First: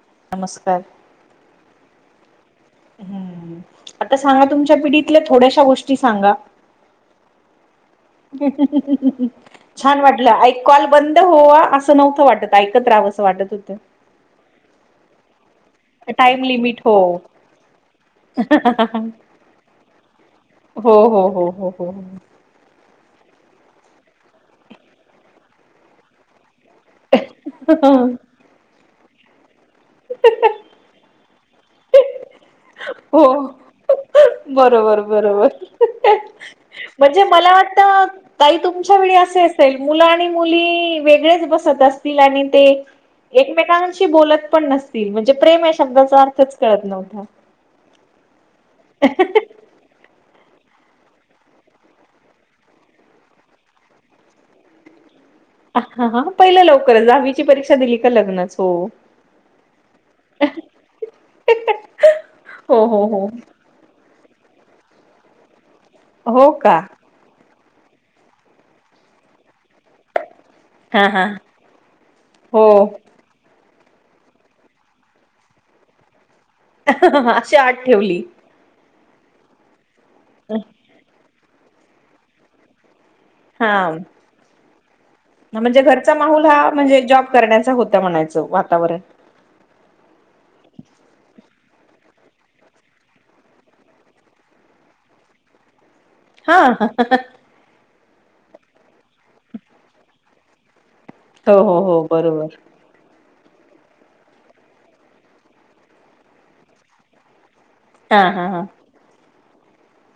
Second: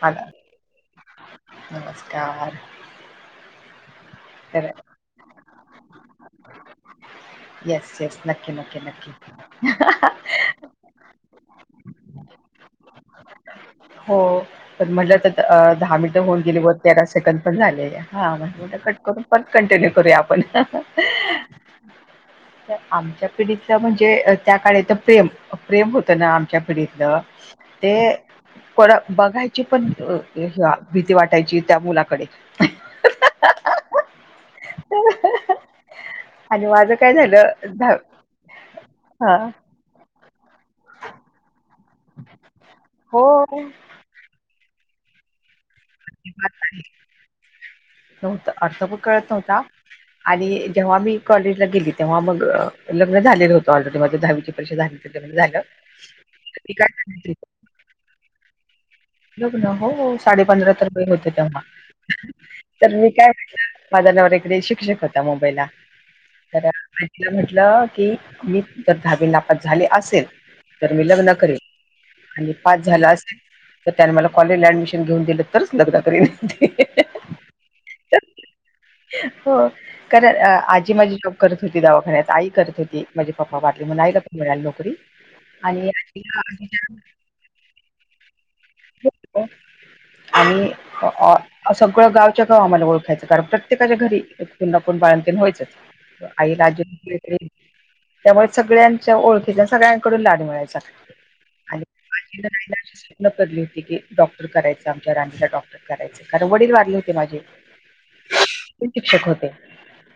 अ नमस्कार नमस्कार हम्म आता सांगा तर तुमच्या पिढीतल्या थोड्याशा गोष्टी सांगा येस येस नक्की नक्की नक्की छान वाटलं कॉल बंद व्हावा असं नव्हतं वाटत ऐकत राहावं असं वाटत होतं हो म्हटलं तर दहा मिनिटं होऊन टाइम गेले व लिमिट हो तेरा सेकंड पण झाले पण कंटिन्यू करूया आपण हो हो हो हो हो. तर आमच्या पिढीतला म्हणजे त्या काळी तर प्रेम प्रेम होत ना आमच्या पिढीत ते हो. कोणा बघायची पण भीती वाटायची त्या मुलाकडे हो बरोबर बरोबर आणि माझं काय म्हणजे झालं मला दहा- वाटत काही तुमच्या वेळी हा, असे असेल मुलं आणि मुली वेगळेच बसत असतील आणि ते हो एकमेकां कळत एकमेकांशी बोलत पण म्हणजे प्रेम या शब्दाचा अर्थच कळत नव्हता नव्हत अर्थ पण कळत नव्हता आणि जेव्हा मग मी कॉलेजला गेली तेव्हा मग लग्न झालेलं होतं ऑलरेडी माझी दहावीची परीक्षा झाली लग्न झालं हा पहिलं मी काय लवकरच सांगितली दहावीची परीक्षा दिली का लग्नच हो लग्न हो साडे पंधरा तर वय होते तेव्हा हो तर हो मी हो काय माझा नवरा तर इकडे शिक्षक होता मुंबईला हो तर का तिला म्हटलं की मी जर दहावी नापास झाले असेल तर हा मी हा लग्न करेन आणि हो पास झाले असेल तर त्याने मला कॉलेजला ऍडमिशन घेऊन दिलं तरच लग्न करीन अहह अशी अट ठेवली. हो कारण आजी माझी जॉब करत होती दवाखान्यात आई करत होती. माझे पप्पा वारले हा म्हणून आई ला मिळाली नोकरी. म्हणजे आणि घरचा आजीला माहोल हा आजीच्या म्हणजे जॉब करण्याचा होता म्हणायचं वातावरण. आणि सगळं गावच गाव आम्हाला ओळखायचं कारण प्र प्रत्येकाच्या घरी कोण ना कोण बाळणतीन व्हायच आई, हा आजी हा हा हा. त्यामुळे सगळ्यांच्या ओळखीच्या सगळ्यांकडून लाड मिळायचा हो हो आणि हो बरोबर स्वप्न धरली होती की डॉक्टर करायचं आमच्या राणीला डॉक्टर करायच कारण वडील वारले होते माझे. हा हा हा ते पण शिक्षक होते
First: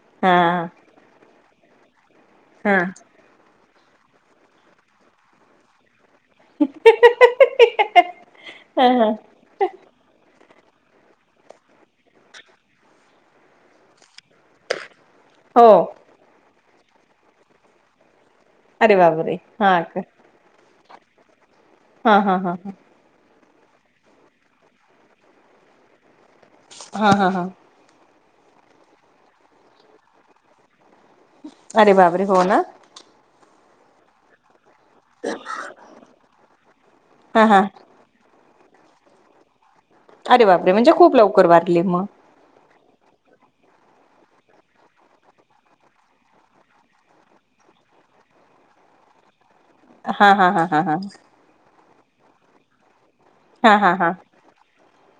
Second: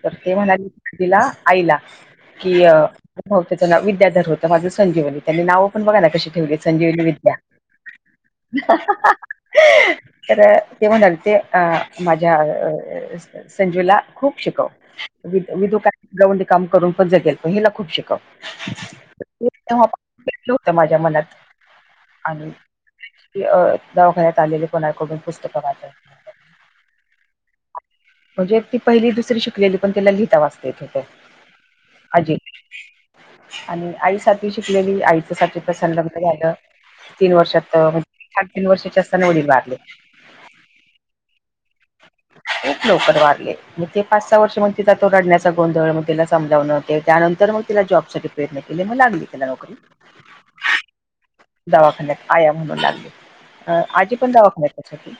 तर ते हा म्हणाले तिला आईला कि अ हा. ह हो त्याचं नाव विद्याधर होतं माझं संजीवनी त्यांनी नाव पण बघा ना कशी संजीवनी विद्या, ह अहहाहा. तर ते म्हणाल ते अ माझ्या अ संजूला खूप शिकव हो विध का गवंडी काम करून पण जगेल पण हिला खूप शिकव. अरे बाब रे हा का. तलं होत माझ्या मनात हा हा आणि हा ह. ते अ दवाखान्यात आलेले कोणाकडून पुस्तक वाटत. हा हा हा म्हणजे ती पहिली, दुसरी शिकलेली पण तिला लिहिता वाचता येतं होत. अरे बापरे हो ना. आणि आई सातवी शिकलेली आईच्या साठी दुसरं सलग्न झालं तीन हा हा वर्षात अ म्हण साडे तीन वर्षाची असताना वडील वारले. अरे बाप रे म्हणजे खूप लवकर वारले मग. खूप लवकर वारले. मग ते पाच सहा वर्ष मग ति तो रडण्याचा गोंधळ मग तिला समजावन त्यानंतर मग ति जॉब साठी पर्यंत केले मग लागली तिला नोकरी. हा हा हा हा हा दवाखान्यात आया म्हणू लागली. अ हा हा हा आजी पण दवाखान्यातच होती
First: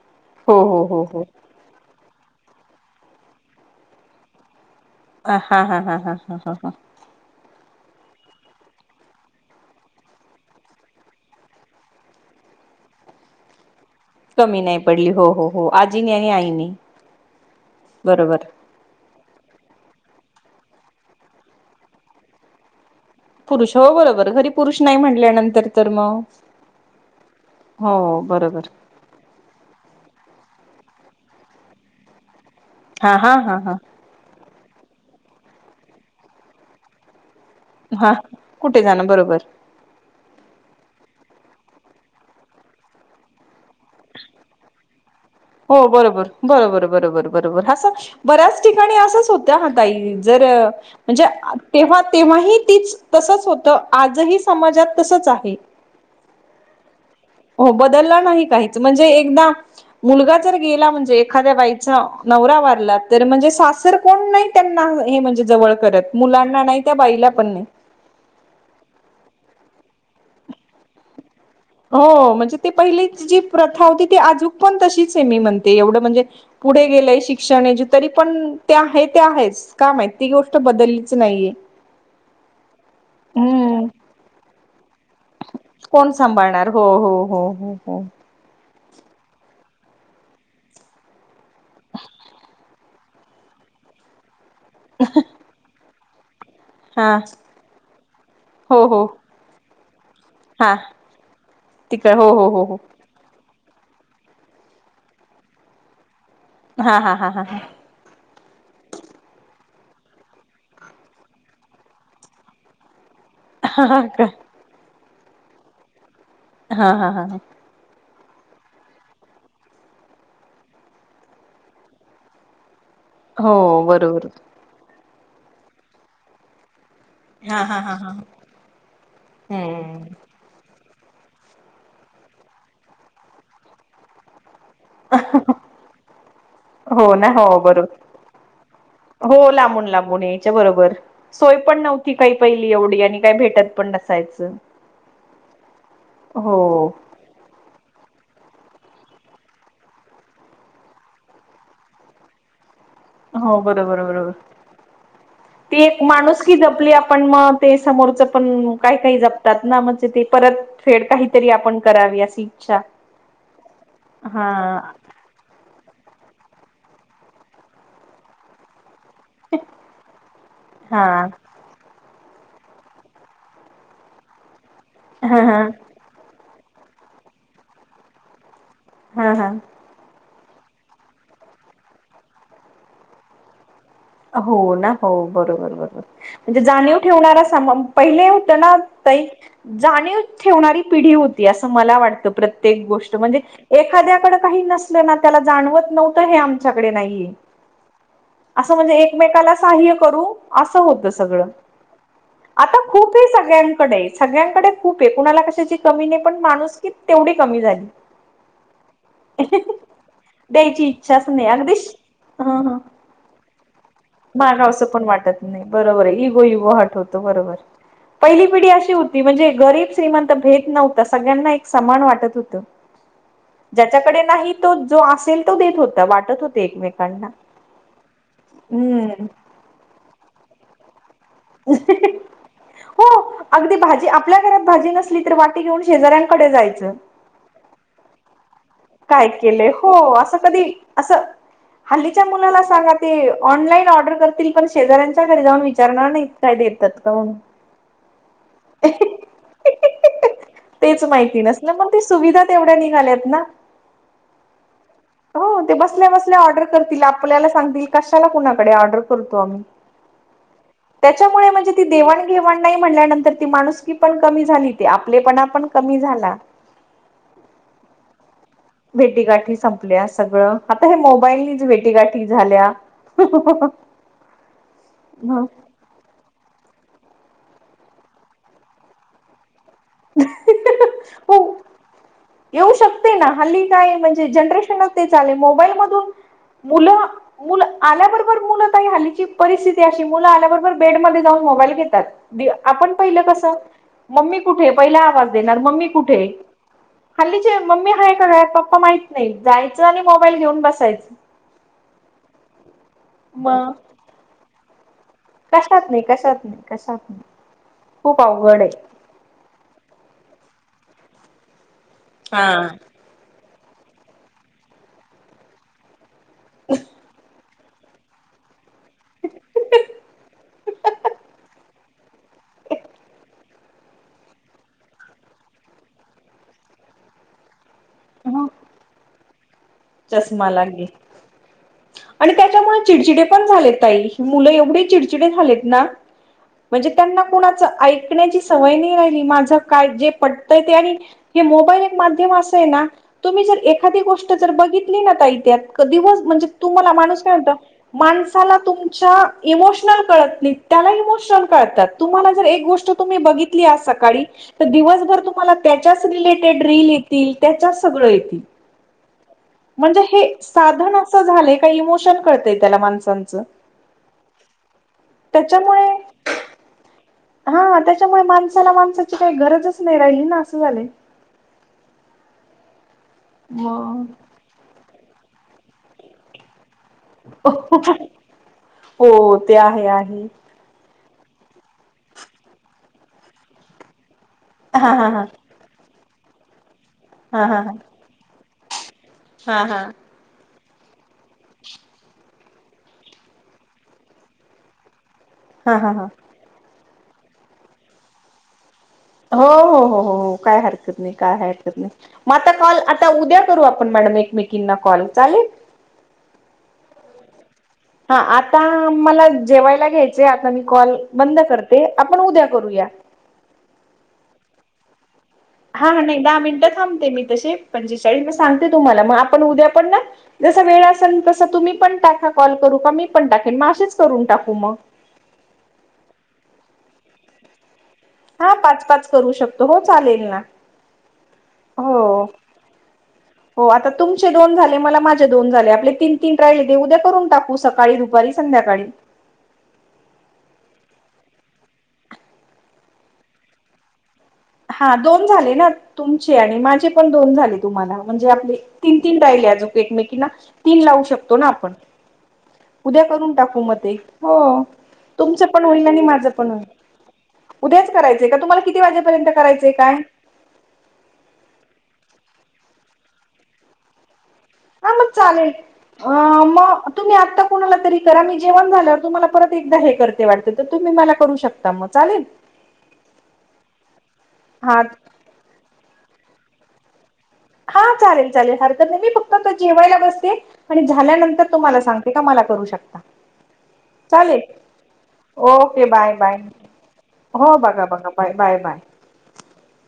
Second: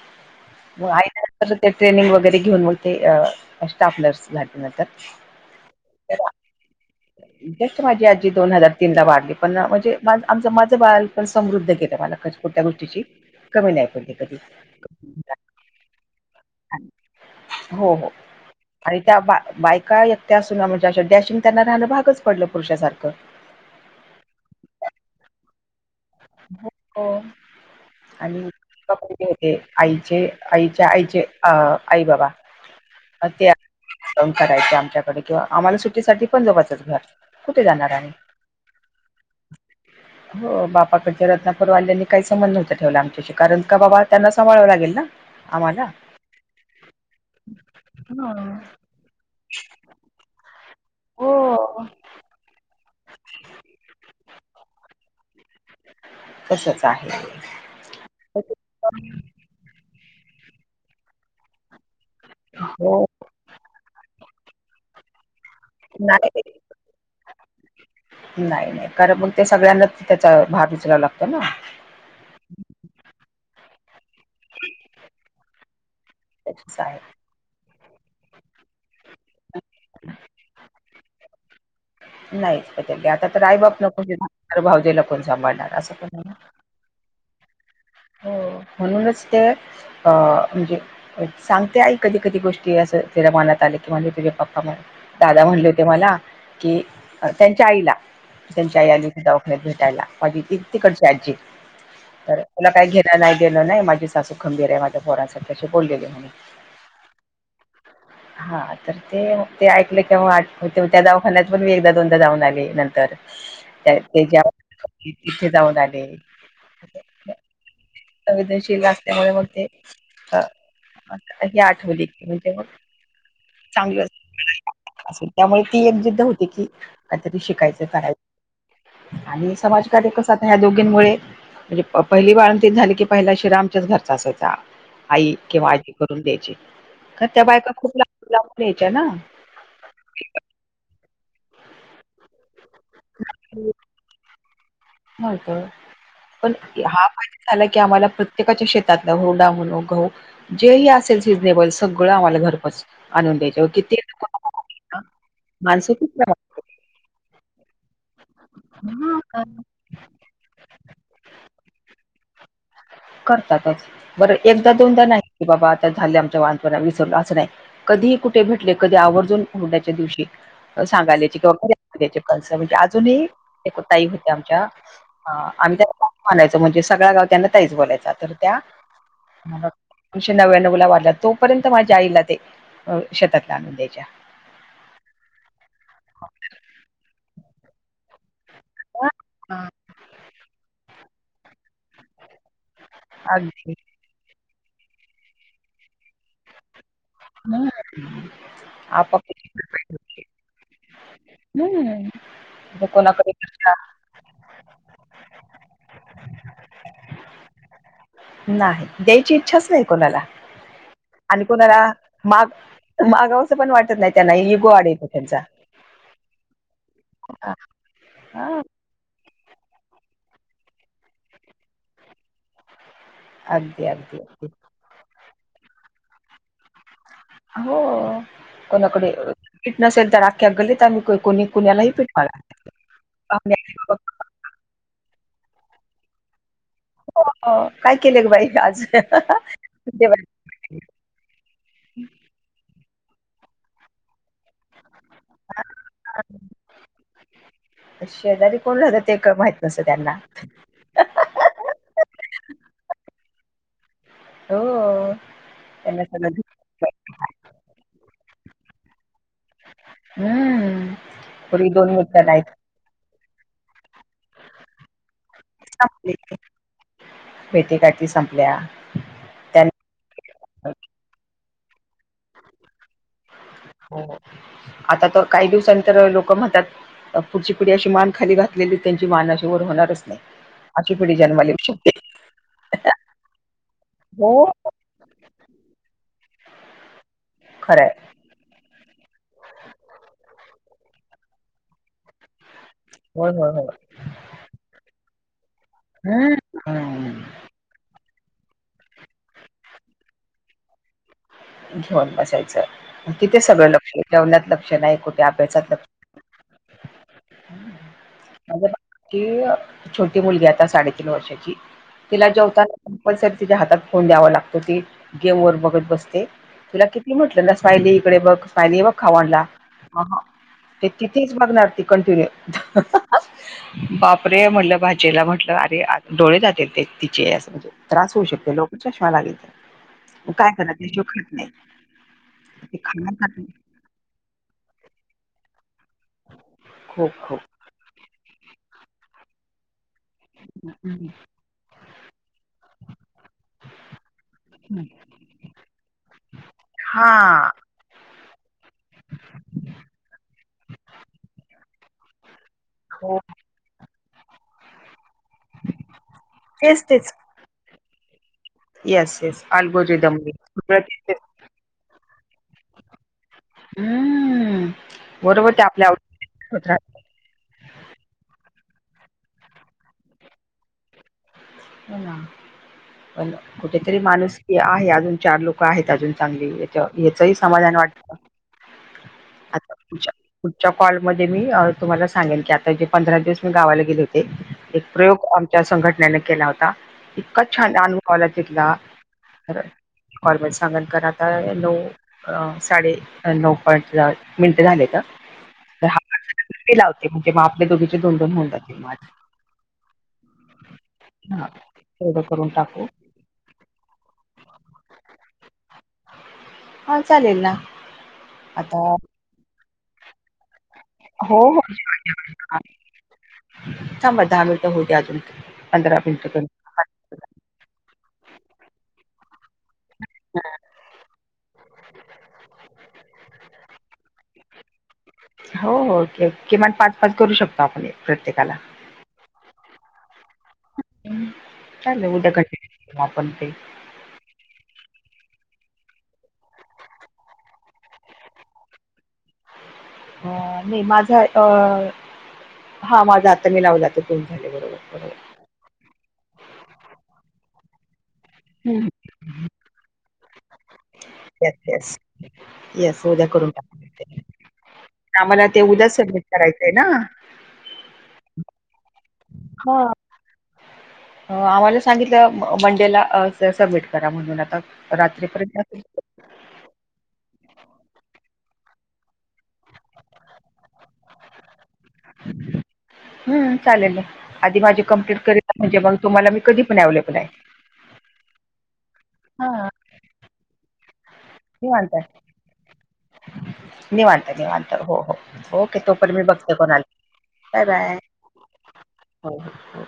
हो हो मग आ हो हो. ते ट्रेनिंग वगैरे घेऊन मग ते स्टाफ नर्स झाली नंतर. ह हा हा हा हा तर हा ह हा जस्ट माझी आजी दोन हजार तीन ला वाढली पण म्हणजे आमचं माझं बाळंतपण पण समृद्ध गेलं मला कुठल्या गोष्टीची कमीची कमी नाही पडली. कधी कमी नाही पडली हो हो हो आजीनी आणि आईनी हो हो बरोबर. आणि त्या बा बायका एकत्या असून म्हणजे अ डॅशिंग त्यांना राहणं भागच पडलं पुरुषासारखं. पुरुष हो बरोबर घरी पुरुष नाही म्हटल्यानंतर. तर मग हो बरोबर. [unintelligible] ते आईचे आईच्या आईचे अ आई बाबा हा अ हा ते हा हा फोन करायचे आमच्याकडे किंवा आम्हाला सुट्टीसाठी पण जवचंच घर कुठे जाणार आणि हा कुठे जाणं बरोबर हो बा पाक त्या रत्नापूरवाल्यानी काही संबंध नव्हता ठेवला आमच्याशी कारण का बाबा त्यांना सांभाळाव लागेल ना. हो आम्हाला बरोबर बरोबर बरोबर बरोबर असं हा. बऱ्याच ठिकाणी असंच होत. त्या हा ताई जर म्हणजे हो तेव्हा तेव्हा ही तीच तसच होतं आजही समाजात तसच आहे. तसच आहे. हो बदलला नाही काहीच म्हणजे एकदा मुलगा जर गेला म्हणजे एखाद्या बाईचा नवरा वारला. हो तर म्हणजे सासर कोण नाही त्यांना हे म्हणजे जवळ करत मुलांना नाही त्या बाईला पण नाही. नाही नाही कारण मग ते सगळ्यांनाच त्याचा भार उचलावा लागतो ना. हो म्हणजे ते पहिलीच जी प्रथा होती ती आजूक पण तशीच आहे मी म्हणते एवढं म्हणजे त्याचच पुढे आहे गेलंय शिक्षण तरी पण ते आहे ते आहेच का माहित ती गोष्ट बदललीच नाहीये नाहीच बदलली आता तर आई बाप हम्म नको च हे ना भावजेला कोण सांभाळणार असं पण कोण आहे ना सांभाळणार हो हो हो हो हो हो म्हणूनच ते अ म्हणजे सांगते आई कधी कधी गोष्टी असं तिला मनात आले की म्हणजे तुझे पप्पा म्ह दादा म्हणले होते मला की हा त्यांच्या आईला त्यांच्या हो आई हो. आलीस की दवाखान्यात भेटायला माझी ती तिकडची आजी तिकडं हो हो हो तला हो काही घेनं नाही देणं नाही माझी सासू खंबीर आहे माझ्या पोरांसाठी अशी बोललेली म्ह हा हा हा हा हा हा तर ते ते ऐकले क आठवतं हो त्या जा खना पण मी एकदा दोनदा जाऊन आले नंतर हा हा का तेच्या इथे जाऊन आले हा हा हा संवेदनशील असल्यामुळे मग ते अ हे आठवली की म्हणजे हो चांगली बरोबर अस त्यामुळे ती एक जिद्द होती की काहीतरी हा हा शिकायचं हा हा करायच आणि हम्म समाजकार्य कस दोघींमुळे म्हणजे पहिली बाळंतीन झाली की पहिला शिरा आमच्याच घरचा असायचा आई किंवा आजी करून द्यायची हो खरं ना त्या हो बायका बरोबर खूप लागतं लावून घ्यायच्या ना हो लांबून लांबून ये बरोबर सोय पण नव्हती काही पहिली एवढी आणि काही भेटत पण नसायचं नव्हतं पण हो. हा झालं की आम्हाला प्रत्येकाच्या शेतातलं हुरडा म्हणा गहू जेही असेल सिझनेबल सगळं आम्हाला घरपोच आणून हो द्यायचे किती बरोबर नको बरोबर नको ती माणसं एक खूप माणूस प्रमाणात जपली आपण मग ते समोरच पण काही काही हा का जपतात ना म्हणजे ते परत फेड काहीतरी आपण करावी अशी इच्छा करतातच बरं हा एकदा दोनदा नाही बाबा आता झाले आमच्या वान पणा विसरलं असं नाही कधीही कुठे भेटले कधी आवर ड्याच्या दिवशी हा सांगायला यायची कनसं म्हणजे अजूनही एकताई होत्या आमच्या हा हा आम्ही त्या म्हणायचं म्हणजे सगळ्या गाव त्यांना ताईच बोलायचा तर त्या हा हा म्हणत एकोणीसशे नव्याण्व ला वारल्यात तोपर्यंत माझ्या आईला ते शेतातलं आणून द्यायच्या हो ना हो बरोबर बरोबर म्हणजे जाणीव ठेवणारा स पहिले होत ना ताई हां. जाणीव ठेवणारी पिढी होती असं मला वाटतं प्रत्येक गोष्ट म्हणजे अगदी एखाद्याकडे काही नसलं ना त्याला जाणवत नव्हतं हे आमच्याकडे नाहीये हम्म असं म्हणजे एकमेकाला सहाय्य करू असं होतं सगळं हं. आता खूप आहे कोणाकडे सगळ्यांकडे सगळ्यांकडे खूप आहे कुणाला कशाची कमी नाही पण माणूस की तेवढी कमी झाली नाही द्यायची इच्छाच नाही कोणाला द्यायची इच्छाच आणि नाही अगदी कोणाला ह ह माग मागाव असं पण वाटत नाही त्यांना इगो मागावसं आड पण येतो त्यांचा वाटत नाही बरोबर आहे इगो इगो हर्ट होतो बरोबर पहिली पिढी अशी होती म्हणजे गरीब श्रीमंत भेद नव्हता सगळ्यांना एक समान वाटत होतं [inaudible] अगदी ज्याच्याकडे अगदी नाही तो जो असेल तो देत होता वाटत होते एकमेकांना हो कोणाकडे हम्म पीठ नसेल तर आख्ख्या गलीत आम्ही कोणी कुण्यालाही फेटवाला हो अगदी लाग भाजी आपल्या घरात भाजी नसली तर वाटी घेऊन शेजाऱ्यांकडे जायचं काय केले बाई आज काय केलं हो देवा असं कधी असं हल्लीच्या मुलाला सांगा ते ऑनलाईन ऑर्डर करतील पण शेजऱ त्याच्या घरी जाऊन विचारणार नाही काय देतात का शेजारी कोण रात ते का माहित नसतं त्यांना तेच माहिती नसल मग ती सुविधा तेवढ्या निघाल्यात ना हो हो ते त्यांना बसल्या बसल्या सगळं ऑर्डर करतील आपल्याला सांगतील कशाला कुणाकडे ऑर्डर करतो आम्ही हम् त्याच्यामुळे म्हणजे ती नाहीत देवाणघेवाण नाही म्हणल्यानंतर ती माणुकी पण क झाली आपले पण पण कमी संपली झाला भेटे काट संपल्या भेटीगाठी त्यां संपल्या सगळं आता हे मोबाईलनीच भेटीगाठी झाल्या हो आता तर काही दिवसां तरर लोक लक म्हतात पुढची पिढी अशी मान खाली घातलेली त्यांची मान अशी वर होणारच नाही. अशी पिढी हो जन्माला येऊ शकते. येऊ शकते ना हल्ली काय म्हणजे हो जनरेशन मोबाईल मध मु खरंय आल्याबरोबर मु का हली परिस्थती अशी मु आल्याबरोबर बेड म जाऊन मोबाईल घेतात आपण पहिलं होय कस होय होय मम्मी कुठे पहिला आवाज देणार मम्मी कुठे हम्म हम्म हल्लीचे मम्मी हय कत पप्पा माहत नाही जायचं आणि मोबाईल घेऊन बसायचं घेऊन बसायचं तिथे सगळं मग लक्ष जेवणत लक्ष नाही कठे कशात नाही कशात नाही कशात नाही खूप अवघड आहे कि छोटी मुलगी आता साडेतीीन वर्षाची तिला जेवता हा. पण स तिच्या हातात फोन द्यावा लागतो ती गेम वर बघत बसते तुला किती म्हटलं न फयली इकडे बघ फयली बघ खाऊ आणला ते किथेच बघणार ती कंटिन्यू [unintelligible] बापरे म्हटलं भाजेला म्हटलं अरे डोळे जाते ते तिचे यासम त्रास होऊ शकते लोक चष्मा लागेल मग चष्मा काय करा लागे त्याशिवाय खात नाही आणि ते त्याच्यामुळे खाणार चिडचिडे खात पण नाही झालेत मु एवढे चिडचिडे झालेत ना म्हणजे खो त्यांना खो कोणाच ऐ टण्याची सवय नाही राहिली माझ काय जे आणि मोल एक माम अस ना तुम्ही जर एखा गोष्ट बघितली ना इथत दिवस म्हणजे तुम्हाला माणूस काय हा होता माणसाला तुमच्या इमोशनल कळत नाही त्याला इमोशनल कळतात तुम्हाला जर एक गोष्ट हो ब स दिवसभर तम त्या त्याच्या तेच तेच सगळं येथे येस येस म्हणजे अल्गोरिदम हे सगळं साधन तेच तेच असं झालंय का इमोशन कळतय त्याला माणसांचं हम्म बरोबर ते आपल्या त्याच्यामुळे हा त्याच्यामुळे माणसाला माणसाची काही गरजच नाही राहिली ना असं झालं पण कुठेतरी माणूस आहे अजून चार लोक आहेत अजून चांगली याचही समाधान वाटत हो ते आता आहे त आहे च्या कॉल मध्ये मी तुम्हाला सांगेन की आता ज पंधरा दिवस मी गावाला गेले होते एक हा हा हा प्रयोग संघटनेने केला होता इतका हा हा हा छान अनुभवला तिथला हा हॉर्मल सांगल कता नो अ साडे नऊ पईंट मिनट झाले का हा हा हा लावते म्हणजे मग आपले दोघीचे दोन दोन होऊ जातील मा हो हो हो हो हो काय हरकत नाही काय हा हरकत नाही तेवढं मग करून आता कॉल टाकू आता उद्या करू आपण मॅडम एकमेकींना कॉल चालेल हा चालेल ना हा आता मला जेवायला घ्यायचे आता मी कॉल हो बंद हो करते आपण उद्या करूया सांब दहा मिनिटं होऊते्या अजून हा पंधरा नाही दहा करू. मिनिटं थांबते मी तसे पंचेचाळीस मी सांगते तुम्हाला मग आपण उद्या पण ना जसा वेळ असेल तसं तुम्ही पण टाका कॉल करू का मी पण टाकेन मग असेच करून टाकू मग हो किमान पाच पाच करू शकतो आपण हा प्रत्येकाला पाच पाच करू शकतो हो चालेल ना हो चालेल उद्या कंटिन्यू करू आपण ते हो आता तुमचे दोन झाले मला माझे दोन झाले आपले तीन तीन राहिले देऊद्या करून टाकू सकाळी दुपारी संध्याकाळी अ नाही माझा अ हा माझा आता मी लाव जातो ख न्यद हा दोन झाले ना तुमचे आणि माझे पण दोन झाले तुम्हाला म्हणजे आपले हं. तीन तीन राहिले अजो एकमेकी तीन लावू शकत येस, आपण येस, उद्या येस करून टाकू म टाकूया ते. हो तुमचं आम्हाला ते पण होईल उद्याच आणि सबमिट माझं पण होईल करायचंय ना? उद्याच करायचंय का तुम्हाला किती वाजेपर्यंत करायचंय हा काय आम्हाला सांगितलं मंडेला सबमिट करा म्हणून आता ह मग चालेल रात्रीपर्यंत असेल अ मग तुम्ही आत्ता कोुणाला तरी करा मी जेवण झाल्यावर तुम्हाला परत एकदा हे करते वाटते तर तुम्ही मला करू शकता मग चालेल हम्म चालेल आधी हा माझी कं्प्लीट करी म्हणजे मग तुम्हाला मी कधी पण अववेलेबल आहे हा चालेल चालेल हरक नाहीेहमी फक्त त हां, जेवायला बसते आणि झाल्यानंतर तुम्हाला निवांत, सांगते का मला करू शकता निवांत चालेल निवांत हो हो ओके तो पण बाय मी बाय बघते कोणाला हो बघा बघा बाय बाय बाय हो हो हो